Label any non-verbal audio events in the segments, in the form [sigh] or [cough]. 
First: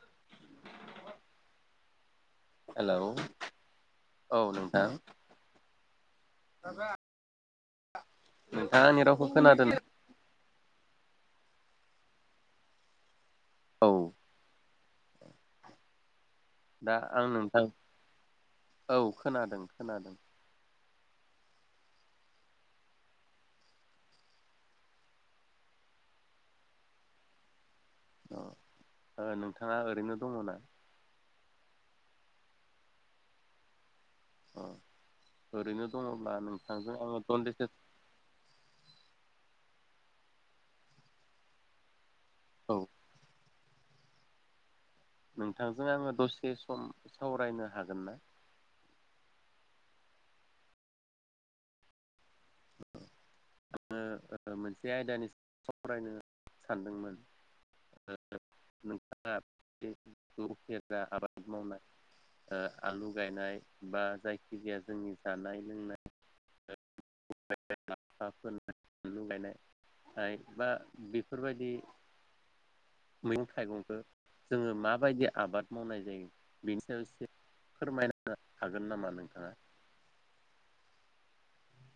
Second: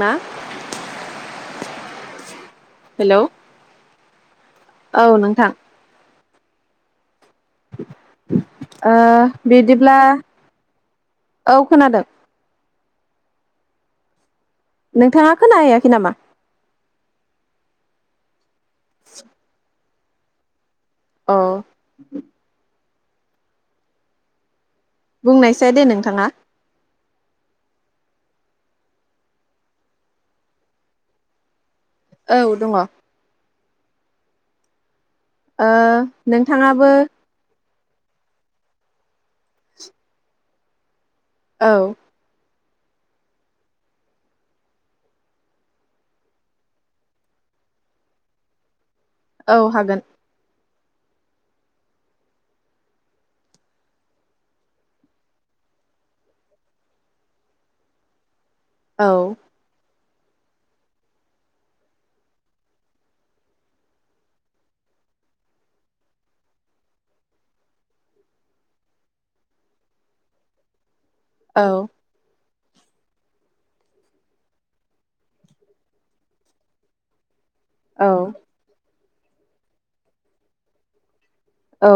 मा हेलौ औ नोंथां औ नोंथां दाबा ओ रावखौ खोनादों बिदिब्ला औ खोनादों औ नोंथाङा खोनाहैयाखै नामा? दा आं नोंथां औ खोनादों खोनादों औ बुंनायसाया दे नोंथाङा औ नोंथाङा ओरैनो दङ ना औ दङ औ ओ ओरैनो दङब्ला नोंथाङाबो नोंथांजों आङो दनदिसे औ औ नोंथांजों आङो दसे सम सावरायनो हागोन ना? औ हागोन आङो मोनसे आयदानि सावरायनो सानदोंमोन ओ औ [unintelligible] उफेरा आबाद मावनाय आलु गायनाय बा जायखिजाया जोंनि जानाय लोंनाय [unintelligible] औ बिफोरबायदि मैगं थाइगंखौ जोङो माबायदि आबाद मावनाय जायो बेनि सायाव एसे औ फोरमायनो हागोन नामा नों ओ औ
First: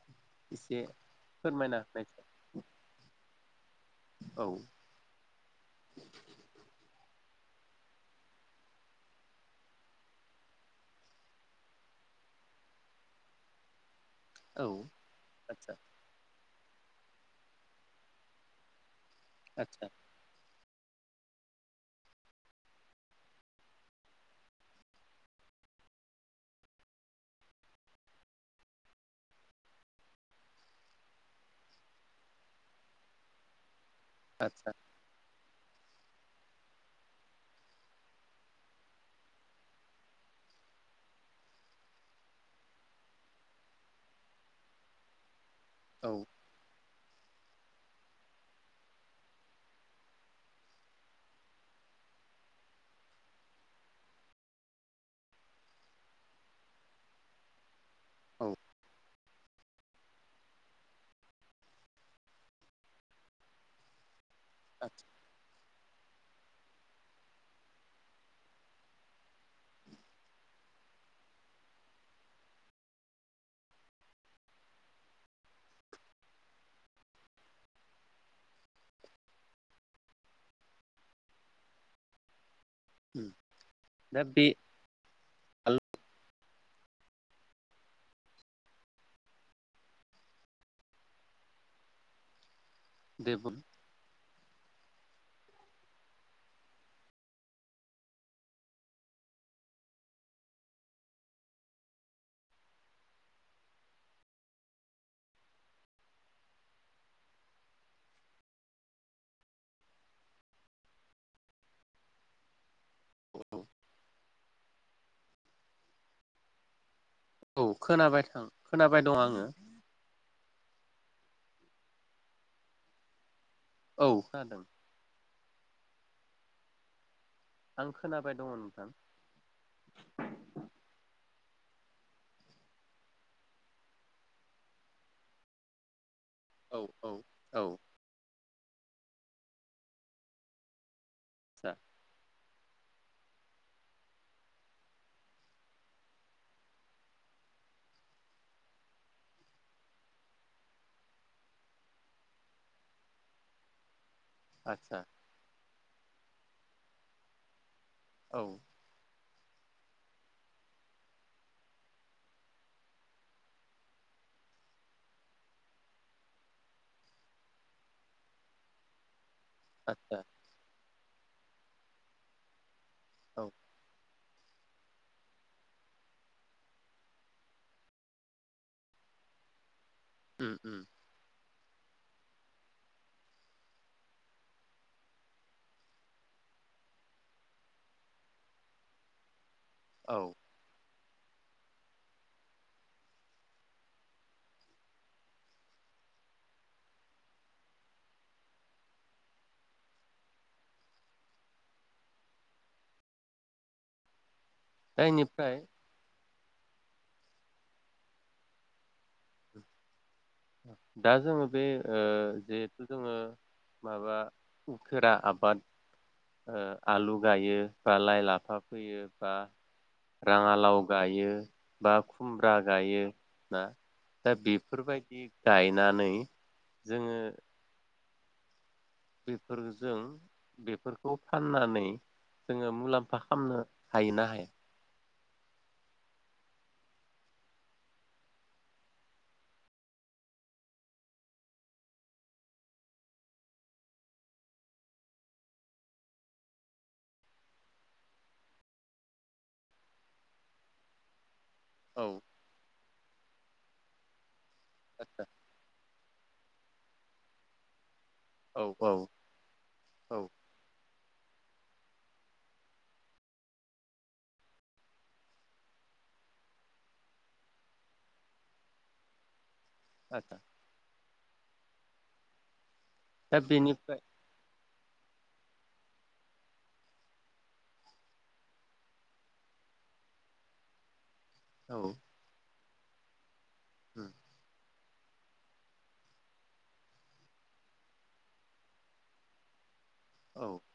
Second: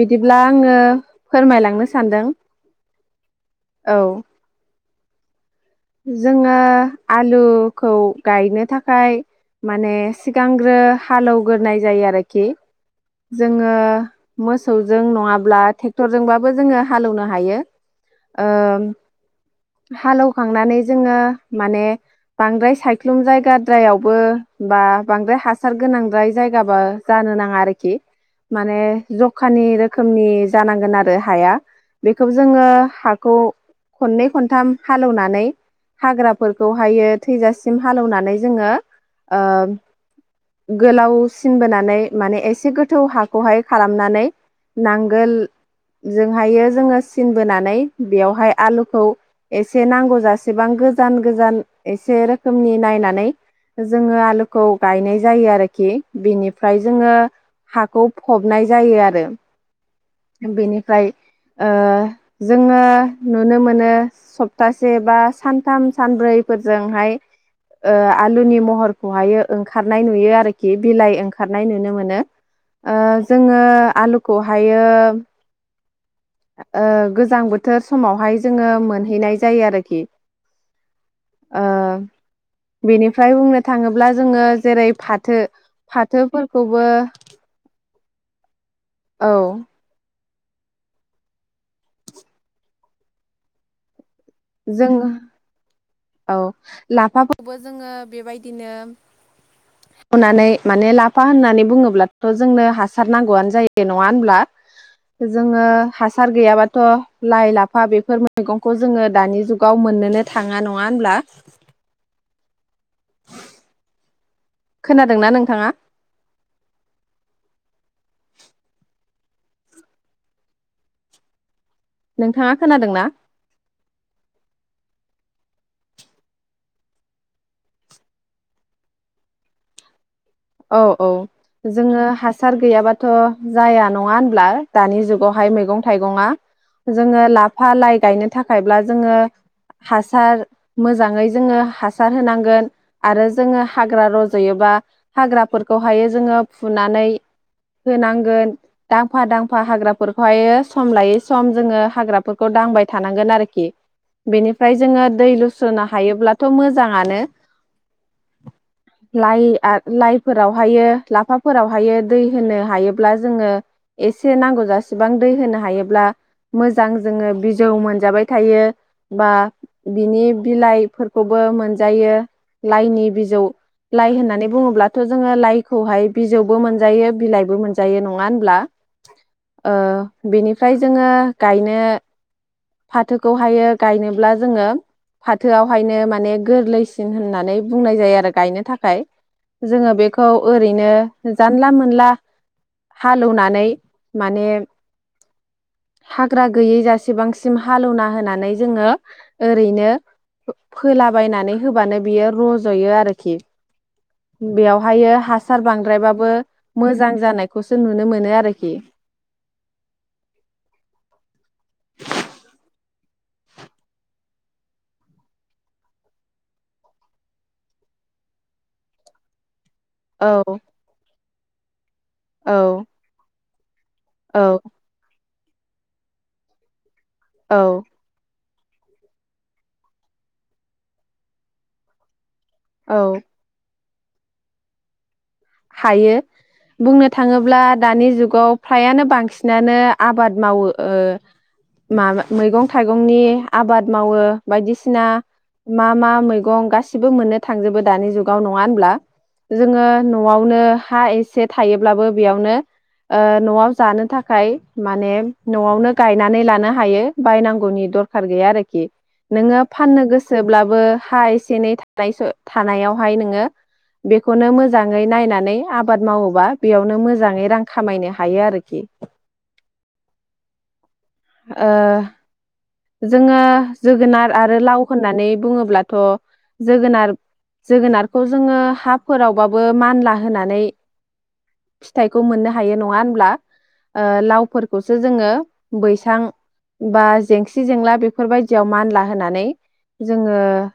बिदिब्ला आङो एसे फोरमायना फोरमायलांनो होनाय सानदों औ जोङो आलुखौ गायनो थाखाय माने सिगांग्रो हालेवग्रोनाय जायो आरोखि जोङो औ मोसौजों नङाब्ला आदसा ट्रेक्टरजोंबा जोंओ हालोवनो हायो आदसा हालौ थांनानै जोङो माने बांद्राय सायख्लुम जायगाद्रायावबो बा बांद्राय हासार गोनांद्राय जायगाबा जानो नाङा आरोखि माने जखानि रोखोमनि जानांगोन आरो हाया बेखौ जोङो हाखौ खननै आदसा खनथाम हालवनानै फाय हाग्राफोरखौहायो थैजासिम हालेवनानै जोङो ओ गोलाव सिन बोनानै माने एसे गोथौ हाखौहाय खालामनानै नांगोल औ जोंहायो जोङो बोनानै बेयावहाय आलुखौ एसे नांगौ जासेबां गोजान गोजान एसे रोखनि नायनानै जोंओ आलुखौ गनाय ज आरोख बेनिफ्राय जोंओ खौ औ फबनाय जायो आरो बेनिफ्राय ओ जोङो नुनो मोनो स एबा सान सानथाम सानब्रै फोरजोंहाय आलुनि महरखौहाय ओंखारनाय नुयो आरोखि बिलाइ ओंखारनाय नुनो मोनो ओ जोङो आलुखौहायो ओ गोजां बोथोर समावहाय जोङो मोनहैनाय जायो आरोखि ओ आदसा बेनिफ्राय बुंनो थाङोब्ला दा जोङो बे जेरै फाथो फाथोफोरखौबो औ देब जों औ लाफाखौबो जोङो बेबायदिनो फचखनानै लाफा होननानै बुङोब्लाथ जोंनो हासार नांगौआनो जायो नङा होनब्ला जोङो हासार गैयाबाथ लाइ लाफा बेफोर मैगंखौ जोङो दानि जुगाव मोननोनो थाङा नङा होनब्ला? औ खोनादोंना नोंथाङा? औ खोनाबाय थां खोनाबाय दं आङो नोंथाङा खोनादोंना? औ खोनादों। आं खोनाबाय दङ नोंथां। औ औ जोङो हासार गैयाबाथ' जाया नङा होनब्ला दानि जुगावहाय मैगं थाइगङा औ औ जोङो औ लाफा लाइ गायनो थाखायब्ला जोड़ो हासार मोजाङै जोङो आदसा हासार होनांगोन आरो जोङो हाग्रा रज'योबा हाग्राफोरखौहाय जोङो फुनानै होनांगोन दांफा दांफा हाग्राफोरखौहाय सम लायै सम जोङो हाग्राफोरखौ दांबाय थानांगोन आरोखि। बेनिफ्राय आदसा जोङो दै लु सुनो हायोब्लाथ' मोजाङानो औ लाइआ लाइफोरावहायो लाफाफोरावहायो दै होनो हायोब्ला जोङो एसे नांगौ जसेबां दै होनो हायोब्ला मोजां जोङो बिजौ मोनजाबाय थायो बा आदसा बिनि बिलाइ फोरखौबो मोनजायो लाइनि बिजौ औ लाइ होननानै बुंङो अब्लाथ' जोङो लाइखौहाय बिजौबो मोनजायो बिलाइबो मोनजायो नङा होनब्ला ओ उम बेनिफ्राय उम जोङो गायनो फाथोखौहायो गायनोब्ला जोङो फाथोआवहायनो माने गोरलैसिन होननानै बुंनाय जायो। आरो गायनो थाखाय जोङो औ बेखौ ओरैनो जानला मोनला हालौनानै माने हाग्रा गैयै जसेबांसिम हालौवना होनानै जोङो ओरैनो फोलाबायनानै होबानो बियो रज'यो आरोखि दा बेवहाय हासार इनिफ्राय बांद्रायबाबो मोजां जानायखौसो नुनो मोनो आरोखि। दा जोङो बे ओ जिहेथु जोङो माबा उखेरा आबाद आलु गायो बा लाइ लाफा फैयो बा औ राङालाव गायो बा खुमब्रा औ गायो। ना? दा औ बेफोरबायदि गायनानै जोङो औ। बेफोरजों बेफोरखौ फाननानै जोङो औ मुलाम्फा खालामनो हायोना हाया? हायो बुंनो थाङोब्ला दानि जुगाव फ्रायानो बांसिनानो आबाद मावो ओ माबा मैगं थाइगंनि आबाद मावो बायदिसिना मा मा मैगं गासिबो मोननो थांजोबो दानि जुगाव नङा होनब्ला जोङो न'आवनो हा एस से थायोब्लाबो औ बेयावनो ओ न'आव जानो थाखाय माने आदसा न'आवनो गायनानै लानो हायो बायनांगौनि दर खार गैया औ आरोखि औ नोङो फाननो औ गोसोब्लाबो हा एसे एनै थानायसो थानायावहाय नोङो बेखौनो मोज जाङै नायनानै आबाद मावोबा बेयावनो मोजाङै रां खामायनो हायो आरोखि। आदसा। ओ जोङो दा बेनिफ्राय जोगोनार आरो लाव होननानै बुङोब्लाथ' जोगोनार जोगोनारखौ जोङो हाफोरावबाबो मानला होनानै औ फिथाइखौ मोननो हायो नंङा होनब्ला उम, ओ लाव फोरखौसो जोङो बैस सां बा जेंसि जेंला बेफोरबायदियाव मानला होनानै जोङो औ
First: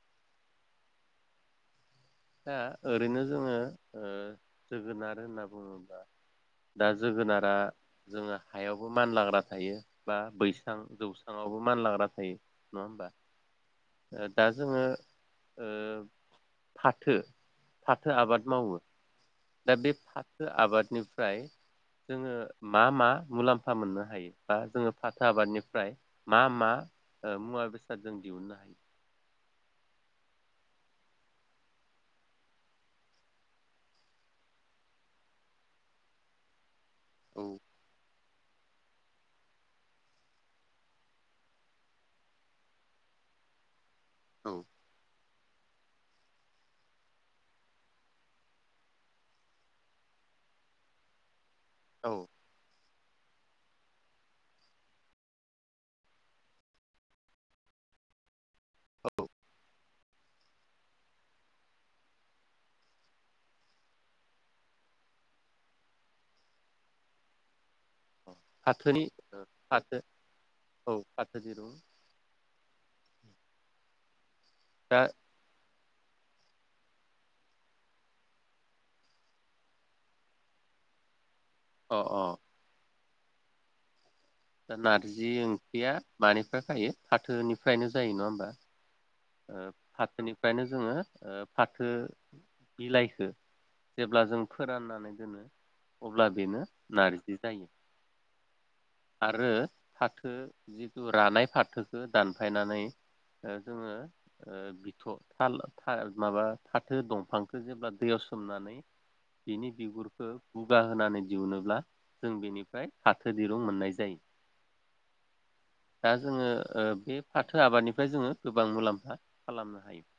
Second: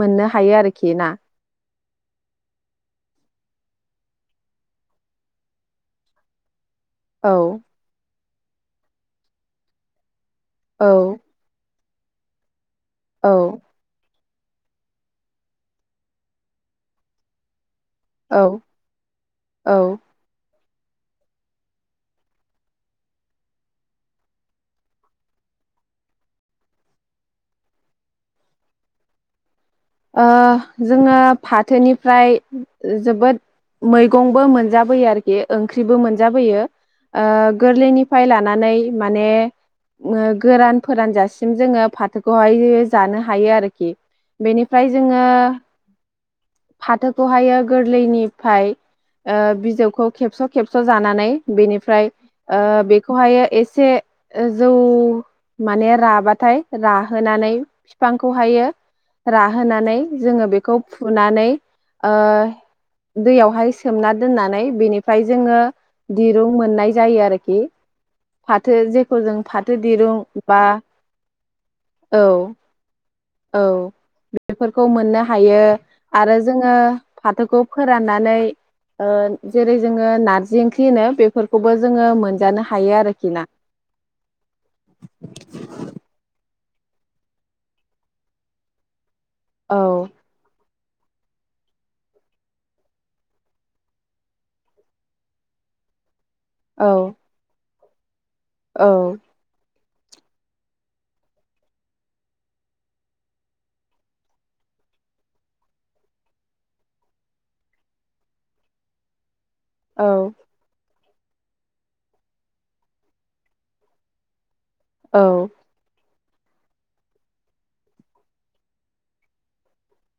मोननो हायो आरोखि ना। दा ओरैनो जोङो ओ जोगोनार होनना बुङोब्ला दा औ जोगोनारा जोङो हायावबो मानलाग्रा थायो बा बैसां औ जौसांआवबो मानला बासै नङा होमबा? औ दा जोङो ओ फाथो फाथो औ आबाद मावो दा बे औ फाथो आबाद निफ्राय जोङो मा मा मुलाम्फा मोननो हायो बा जोङो फाथो आबादनिफ्राय मा मा मुवा बेसाद जों दिहुननो हायो? ओ जोङो फाथोनिफ्राय जोबोद मैगंबो मोनजाबोयो आरोखि ओंख्रिबो मोनजाबोयो औ ओ गोरलैनि फाय लानानै माने गोरान फोरानजासिम जोङो फाथोखौहाय जानो हायो आरोखि। औ। ओ फाथोखौहायो गोरलैनिफ्राय ओ बिजौखौ खेबस' खेबस' जानानै बेनिफ्राय औ ओ बे खौहाय एसे जौ माने राबाथाय राहोनानै फिफांखौहायो। औ राहोनानै जोङो बेखौ फुनानै ओ दैयावहाय सोमना दोननानै बेनिफ्राय जोङो दिरुं मोननाय जायो आरोखि फाथो फाथोनि जेखौ जों फाथो दिरुं बा औ फाथो दिरुं औ औ बेफोरखौ दा मोननो हायो। आरो जोङो फाथोखौ फोराननानै ओ जेरै जोङो नारजि ओंख्रि होनो बेफोर खौबो अ जोङो मोनजानो हायो आरो खिना दा नारजि ओंख्रिया मानि फाय फायो फाथोनिफ्रायनो जायो नङा होमबा ओ औ फाथोनिफ्रायनो जोङो ओ फाथो बिलाइखो जेब्ला जों फोराननानै दोनो अ अब्ला बेनो औ नारजि जायो औ आरो फाथो जिथु रानाय फाथोखौ दानफायनानै ओ जोङो ओ बिथ' थाल था माबा थाथो दंफांखौ जेब्ला दैयाव सोमनानै बिनि औ बिगुरखौ गुगा होनानै दिहुनोब्ला जों बेनिफ्राय फाथो दिरुं मोननाय जायो औ दा जोङो ओ बे फाथो आबादनिफ्राय जोङो गोबां मुलाम फा खालामनो हायो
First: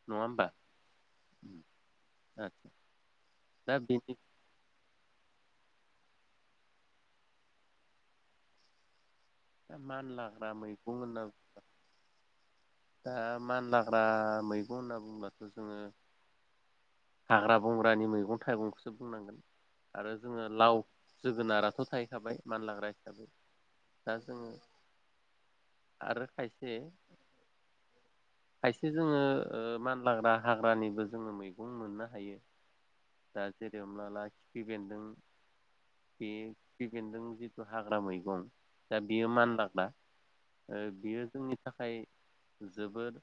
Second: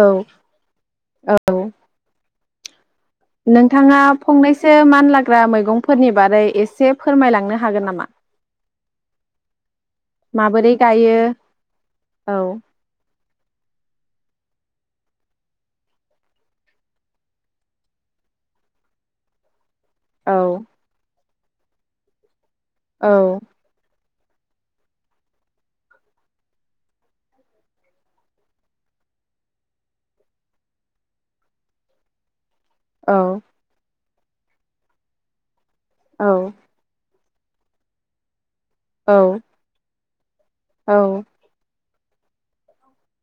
औ नङा औ आ नोंथाङा फंनैसो मान लाग ग्रा मैगंफोरनि बारै एसे फोरमायलांनो हागोन नामा? मानलाग्रा माबोरै मैगं गायो होनना औ दा मानलाग्रा मैगं होनना बुंबाथ' जोङो हाग्रा बंग्रानि मैगं थाइगंखौसो बुंनांगोन आरो जोङो औ लाव जोगोनाराथ' थाहैखाबाय मानलाग्रा हिसाबै औ दा जोङो आरो खायसे खायसे जोङो ओ मानलाग्रा हाग्रानिबो जोङो मैग बुं मोननो हायो औ दा जेरै हमना ला खिफिबेन्दों औ खिफिबेन्दों। जिथु हाग्रा मैगं दा औ बियो मानलाग्रा ओ औ बेयो जोंनि थाखा य जोबोद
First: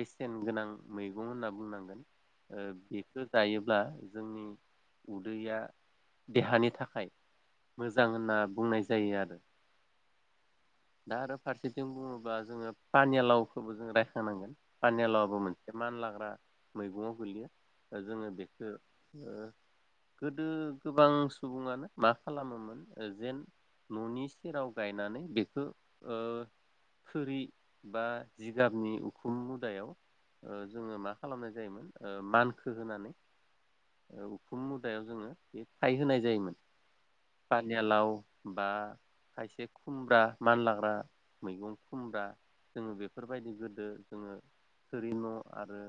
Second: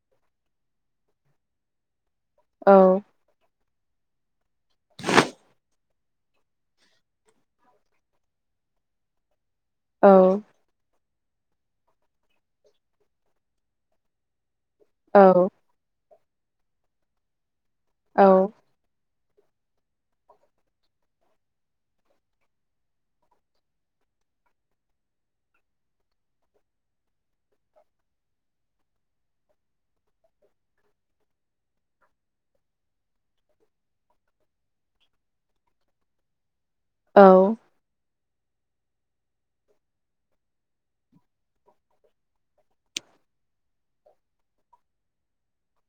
बेसेन गोनां मैगं होनना बुंनांगोन। औ बेखौ जायो ब्ला जोंनि उदैया देहानि थाखाय मोजां होनना बुंनाय जायो आरो। औ।। दा आरो फारसेथिं बुङोबा जोङो पानेलावखौबो जों रायखोनांगोन पानेलावबो औ मोनसे मान लाग्रा मैगंआव गोलियो। जोङो बेखो गोदो गोबां सुबुङानो मा खालामोमोन जेन न'नि सेराव गायनानै बे बेखौ खोरि बा जिगाबनि उखुम मुदायाव जोङो मा खालामनाय जायोमोन मानखो होनानै उखुम मुदायाव जोङो बे थाय होनोनाय जायोमोन। औ पानेलाव। बा खायसे खुमब्रा मानलाग्रा मैगं खुमब्रा जों बेफोरबायदि गोदो जोङो थोरि न' आरो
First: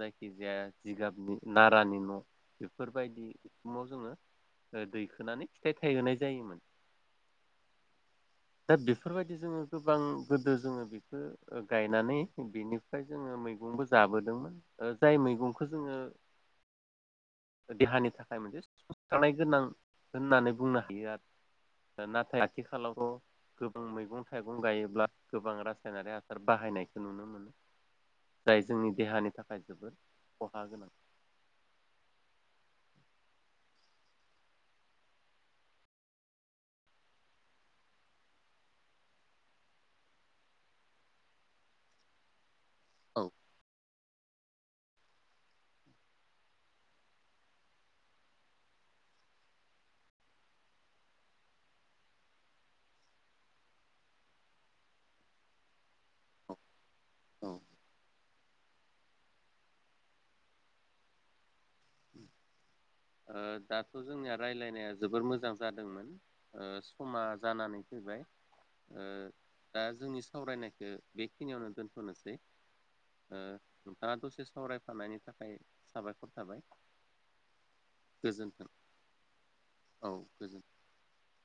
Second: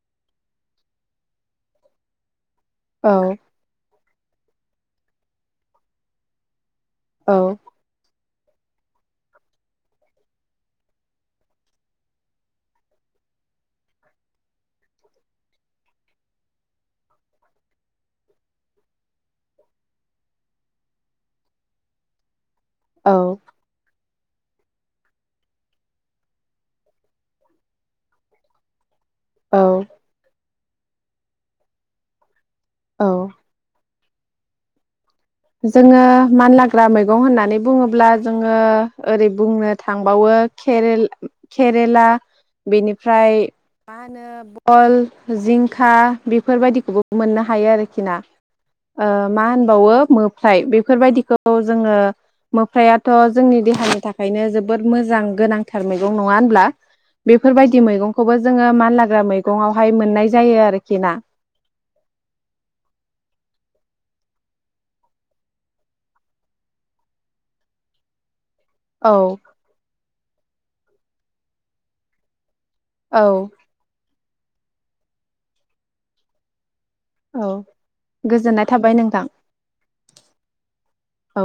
जायखिजाया जिगाबनि नारानि न' बेफोरबायदि उखुमाव जोङो दैखोनानै फिथाइ थायहोनाय जायोमोन। औ। दा बेफोरबायदि जोङो गोबां गोदो जोङो बेखौ गायनानै बिनिफ्राय जोङो मैगंबो जाबोदोंमोन जाय मैगंखो जोङो देहानि थाखाय मोनसे सुसारनाय गोनां होननानै बुंनो हायो आरो दा नाथाय औ आथिखालावथ' गोबां मैगं थाइगं गायोब्ला गोबां रासायनारि हासार बाहायनायखौ नुनो मोनो जाय जोंनि देहानि थाखाय औ जोबोद ख हा गोनां। औ। जोङो मानलाग्रा मैगं होननानै बुङोब्ला जोङो ओरै बुंनो थांबावो केरेल केरेला औ बेनिफ्राय मा होनो भल जिंखा बेफोरबायदिखौबो मोननो हायो आरोखि ना मा होनबावो मोफ्राय बेफोरबायदिखौ जोङो मोफ्रायाथ' जोंनि देहानि थाखायनो जोबोद मोजां गोनांथार मैगं नङा होनब्ला बेफोरबायदि मैगंखौबो जोङो मानलाग्रा मैगंआवहाय मोननाय जायो आरोखि ना। ओ दाथ' जोंनिया रायलायनाया जोबोर मोजां जादोंमोन ओ समा जानानै फैबाय। ओ औ दा जोंनि सावरायनाय बेखिनियावनो दोनथनोसै। औ ओ दा दसे सम सावरायफानायनि थाखाय साबायखर थाबाय। औ। गोजोननाय गोजोन्थों थाबाय नोंथां औ गोजोन्थों औ।